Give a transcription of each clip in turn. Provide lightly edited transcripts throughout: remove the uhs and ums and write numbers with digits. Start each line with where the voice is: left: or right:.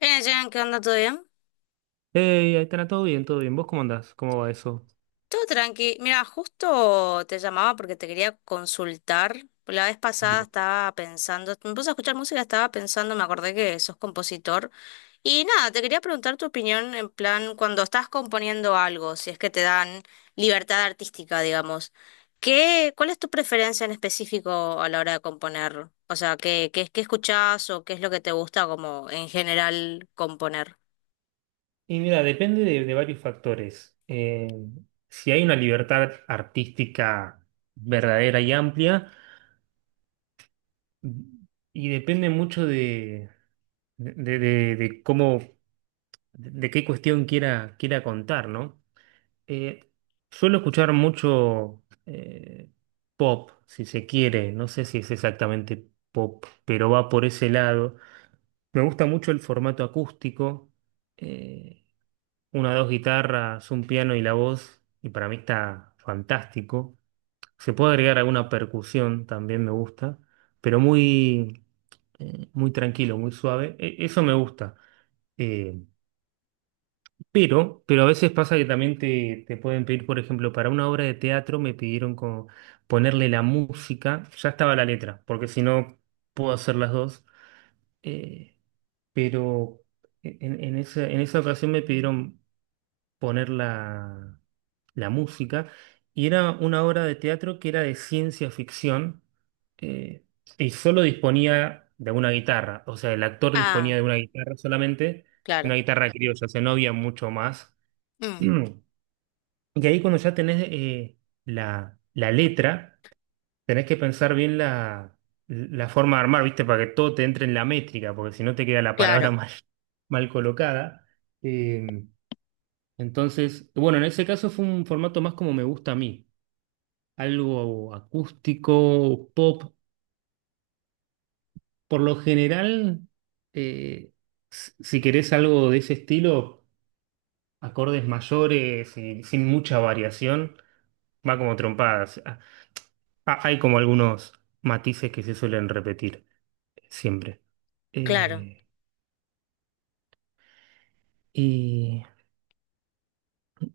left: Bien, Jen, ¿qué onda? ¿Todo bien?
right: Hey, ahí está todo bien, todo bien. ¿Vos cómo andás? ¿Cómo va eso?
left: Todo tranqui. Mira, justo te llamaba porque te quería consultar. La vez pasada
right: Mira,
left: estaba pensando, me puse a escuchar música, estaba pensando, me acordé que sos compositor. Y nada, te quería preguntar tu opinión en plan, cuando estás componiendo algo, si es que te dan libertad artística, digamos. ¿Qué, cuál es tu preferencia en específico a la hora de componer? O sea, ¿qué, qué, qué escuchás o qué es lo que te gusta como en general componer?
right: Mira, depende de varios factores. Si hay una libertad artística verdadera y amplia, y depende mucho de cómo, de qué cuestión quiera contar, ¿no? Eh, suelo escuchar mucho pop, si se quiere. No sé si es exactamente pop, pero va por ese lado. Me gusta mucho el formato acústico. eh, una o dos guitarras, un piano y la voz, y para mí está fantástico. Se puede agregar alguna percusión, también me gusta, pero muy tranquilo, muy suave. Eso me gusta. Eh, pero a veces pasa que también te pueden pedir, por ejemplo, para una obra de teatro me pidieron como ponerle la música, ya estaba la letra, porque si no puedo hacer las dos. Eh, pero en esa ocasión me pidieron poner la música, y era una obra de teatro que era de ciencia ficción, eh, y solo disponía de una guitarra, o sea, el actor disponía
left: Ah,
right: de una guitarra solamente, una
left: claro.
right: guitarra criolla, o sea, no había mucho más.
left: Mm,
right: Y ahí cuando ya tenés la letra, tenés que pensar bien la forma de armar, ¿viste? Para que todo te entre en la métrica, porque si no te queda la palabra
left: claro.
right: mal, mal colocada. Eh, entonces, bueno, en ese caso fue un formato más como me gusta a mí, algo acústico, pop. Por lo general, eh, si querés algo de ese estilo, acordes mayores y sin mucha variación, va como trompadas. Hay como algunos matices que se suelen repetir siempre.
left: Claro.
right: Eh, y,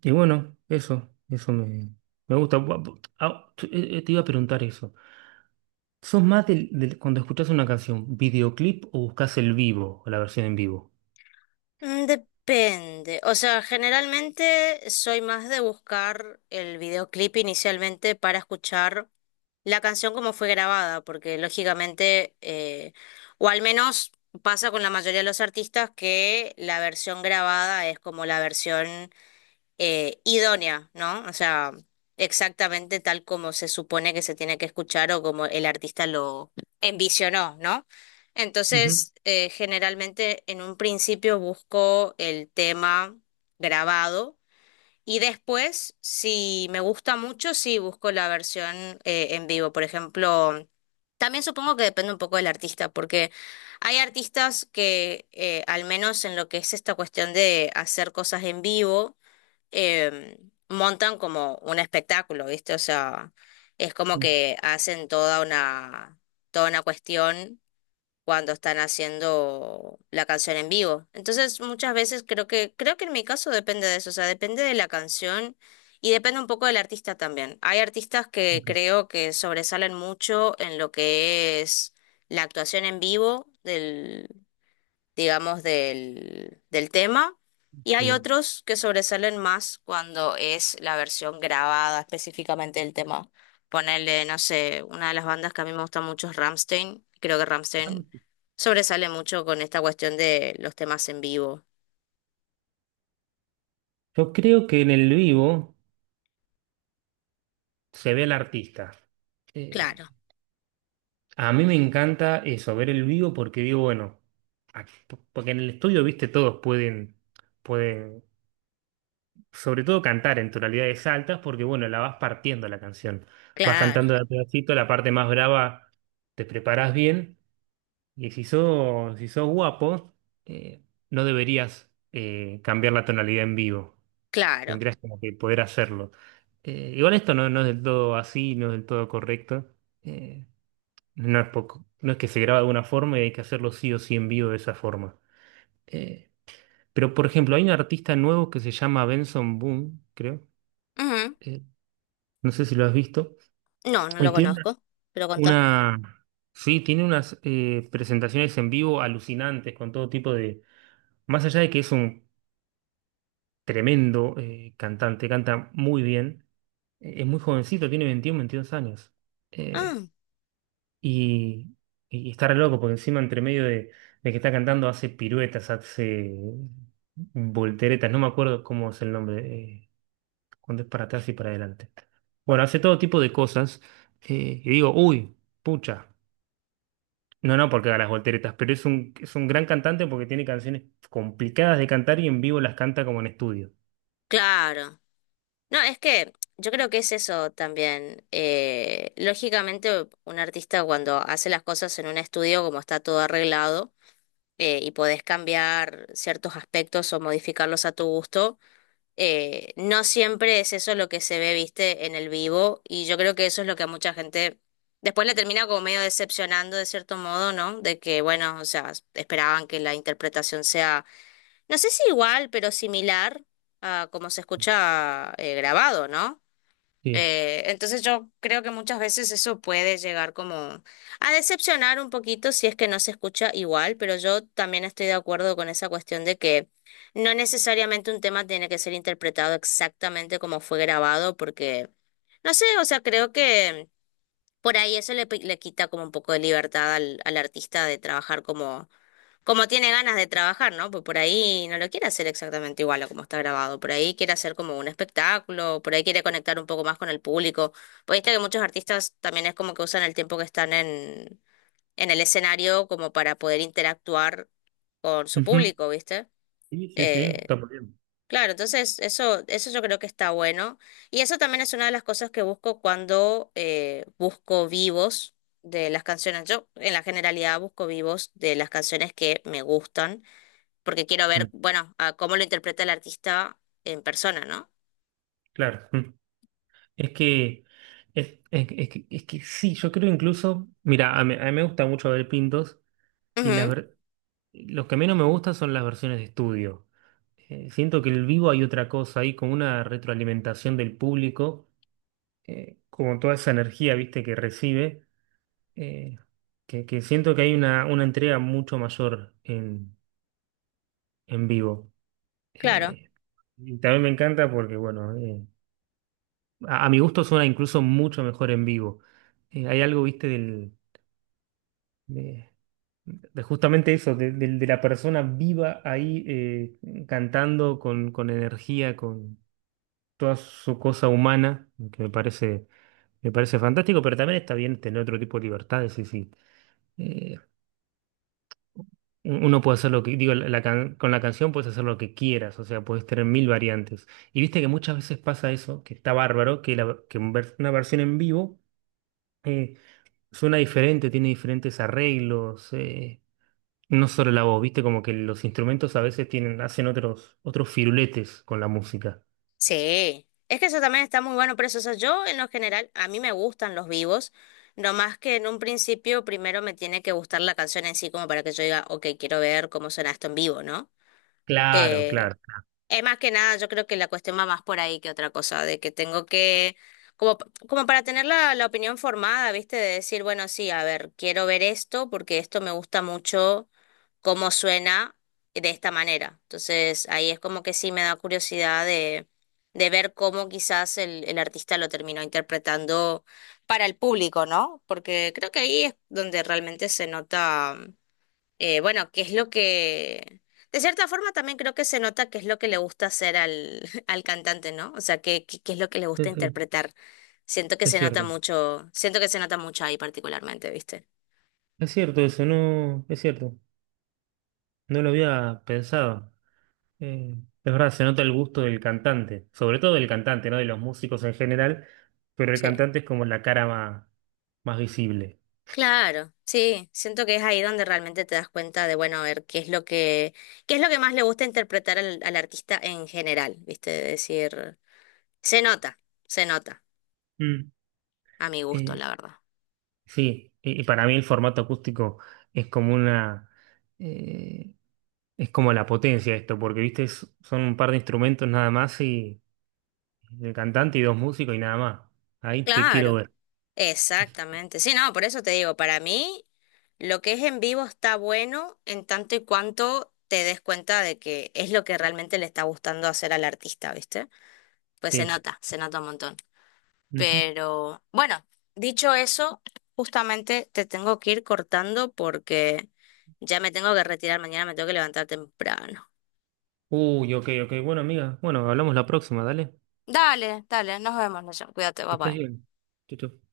right: y bueno, eso me gusta. Te iba a preguntar eso. ¿Sos más del, cuando escuchás una canción, videoclip, o buscás el vivo, o la versión en vivo?
left: Mm, depende. O sea, generalmente soy más de buscar el videoclip inicialmente para escuchar la canción como fue grabada, porque lógicamente, o al menos pasa con la mayoría de los artistas que la versión grabada es como la versión idónea, ¿no? O sea, exactamente tal como se supone que se tiene que escuchar o como el artista lo envisionó, ¿no?
right: Ujú,
left: Entonces, generalmente en un principio busco el tema grabado y después, si me gusta mucho, sí busco la versión en vivo. Por ejemplo, también supongo que depende un poco del artista, porque hay artistas que, al menos en lo que es esta cuestión de hacer cosas en vivo, eh, montan como un espectáculo, ¿viste? O sea, es como
right: mm,
left: que hacen toda una cuestión cuando están haciendo la canción en vivo. Entonces, muchas veces creo que en mi caso depende de eso, o sea, depende de la canción y depende un poco del artista también. Hay artistas que
right: ok,
left: creo que sobresalen mucho en lo que es la actuación en vivo del, digamos, del, del tema. Y hay
right: bien.
left: otros que sobresalen más cuando es la versión grabada específicamente del tema. Ponerle, no sé, una de las bandas que a mí me gusta mucho es Rammstein. Creo que
right: Ah,
left: Rammstein
right: ok.
left: sobresale mucho con esta cuestión de los temas en vivo.
right: Yo creo que en el vivo se ve al artista.
left: Claro,
right: Eh, a mí me encanta eso, ver el vivo, porque digo, bueno, porque en el estudio, viste, todos pueden, sobre todo cantar en tonalidades altas, porque bueno, la vas partiendo la canción. Vas
left: claro,
right: cantando de a pedacito, la parte más brava te preparás bien, y si sos guapo, eh, no deberías cambiar la tonalidad en vivo.
left: claro.
right: Tendrías como que poder hacerlo. Igual esto no es del todo así, no es del todo correcto. Eh, no es poco, no es que se graba de una forma y hay que hacerlo sí o sí en vivo de esa forma. Eh, pero, por ejemplo, hay un artista nuevo que se llama Benson Boone, creo.
left: Ujú.
right: eh, No sé si lo has visto.
left: No, no
right: Y
left: lo
right: tiene
left: conozco, pero contá.
right: una, sí, tiene unas presentaciones en vivo alucinantes con todo tipo de... Más allá de que es un tremendo cantante, canta muy bien, es muy jovencito, tiene 21, 22 años. Eh,
left: Ah,
right: y, y está re loco, porque encima entre medio de que está cantando hace piruetas, hace volteretas, no me acuerdo cómo es el nombre, eh, cuando es para atrás y para adelante. Bueno, hace todo tipo de cosas. Y digo, uy, pucha. No, no, porque da las volteretas, pero es un gran cantante porque tiene canciones complicadas de cantar y en vivo las canta como en estudio.
left: claro. No, es que yo creo que es eso también. Lógicamente, un artista cuando hace las cosas en un estudio, como está todo arreglado, y podés cambiar ciertos aspectos o modificarlos a tu gusto, no siempre es eso lo que se ve, viste, en el vivo, y yo creo que eso es lo que a mucha gente después le termina como medio decepcionando de cierto modo, ¿no? De que, bueno, o sea, esperaban que la interpretación sea, no sé si igual, pero similar a como se escucha grabado, ¿no?
right: Sí.
left: Entonces yo creo que muchas veces eso puede llegar como a decepcionar un poquito si es que no se escucha igual, pero yo también estoy de acuerdo con esa cuestión de que no necesariamente un tema tiene que ser interpretado exactamente como fue grabado, porque, no sé, o sea, creo que por ahí eso le, le quita como un poco de libertad al, al artista de trabajar como como tiene ganas de trabajar, ¿no? Pues por ahí no lo quiere hacer exactamente igual a como está grabado. Por ahí quiere hacer como un espectáculo, por ahí quiere conectar un poco más con el público. Pues viste que muchos artistas también es como que usan el tiempo que están en el escenario como para poder interactuar con su
right: Ujú.
left: público, ¿viste?
right: Sí, sí, sí, está
left: Eh,
right: muy bien.
left: claro, entonces eso yo creo que está bueno. Y eso también es una de las cosas que busco cuando busco vivos de las canciones. Yo en la generalidad busco vivos de las canciones que me gustan porque quiero
right: Ujú.
left: ver, bueno, a cómo lo interpreta el artista en persona, ¿no?
right: Claro. Ujú. Es que, es que sí, yo creo incluso, mira, a mí me gusta mucho ver Pintos, y la
left: Ujú,
right: ver- los que menos me gustan son las versiones de estudio. Siento que en el vivo hay otra cosa, hay como una retroalimentación del público, como toda esa energía, viste, que recibe, eh, que siento que hay una entrega mucho mayor en vivo.
left: claro,
right: Eh, y también me encanta porque, bueno, a mi gusto suena incluso mucho mejor en vivo. Hay algo, viste, de, de justamente eso, de la persona viva ahí cantando con energía, con toda su cosa humana, me parece fantástico, pero también está bien tener otro tipo de libertades, sí, sí. Eh, Uno puede hacer lo que, digo, con la canción puedes hacer lo que quieras, o sea, puedes tener mil variantes. Y viste que muchas veces pasa eso, que está bárbaro, que una versión en vivo eh, suena diferente, tiene diferentes arreglos, no solo la voz, viste, como que los instrumentos a veces hacen otros firuletes con la música.
left: sí. Es que eso también está muy bueno, pero eso, o sea, yo en lo general, a mí me gustan los vivos, no más que en un principio primero me tiene que gustar la canción en sí, como para que yo diga, ok, quiero ver cómo suena esto en vivo, ¿no?
right: Claro,
left: Eh,
right: claro.
left: es más que nada, yo creo que la cuestión va más por ahí que otra cosa, de que tengo que, como, como para tener la, la opinión formada, ¿viste? De decir, bueno, sí, a ver, quiero ver esto porque esto me gusta mucho cómo suena de esta manera. Entonces ahí es como que sí me da curiosidad de ver cómo quizás el artista lo terminó interpretando para el público, ¿no? Porque creo que ahí es donde realmente se nota, bueno, qué es lo que... De cierta forma también creo que se nota qué es lo que le gusta hacer al, al cantante, ¿no? O sea, qué, qué, qué es lo que le gusta
right: Sí, sí,
left: interpretar. Siento que
right: es
left: se nota
right: cierto.
left: mucho, siento que se nota mucho ahí particularmente, ¿viste?
right: Es cierto eso, no, es cierto. No lo había pensado. Eh, es verdad, se nota el gusto del cantante, sobre todo del cantante, no de los músicos en general, pero el
left: Sí.
right: cantante es como la cara más, más visible.
left: Claro, sí, siento que es ahí donde realmente te das cuenta de, bueno, a ver qué es lo que, qué es lo que más le gusta interpretar al, al artista en general, ¿viste? De decir, se nota, se nota,
right: Mm.
left: a mi gusto,
right: Eh,
left: la verdad.
right: sí, y para mí el formato acústico es como una, eh, es como la potencia de esto, porque viste, son un par de instrumentos nada más y el cantante y dos músicos y nada más. Ahí te quiero
left: Claro,
right: ver.
left: exactamente. Sí, no, por eso te digo, para mí lo que es en vivo está bueno en tanto y cuanto te des cuenta de que es lo que realmente le está gustando hacer al artista, ¿viste? Pues
right: Sí.
left: se nota un montón.
right: Ujú.
left: Pero bueno, dicho eso, justamente te tengo que ir cortando porque ya me tengo que retirar mañana, me tengo que levantar temprano.
right: Uy, ok, ok. Bueno, amiga, bueno, hablamos la próxima, dale.
left: Dale, dale, nos vemos, Nación. Cuídate,
right: Que
left: bye
right: estés
left: bye.
right: bien. Chau, chau.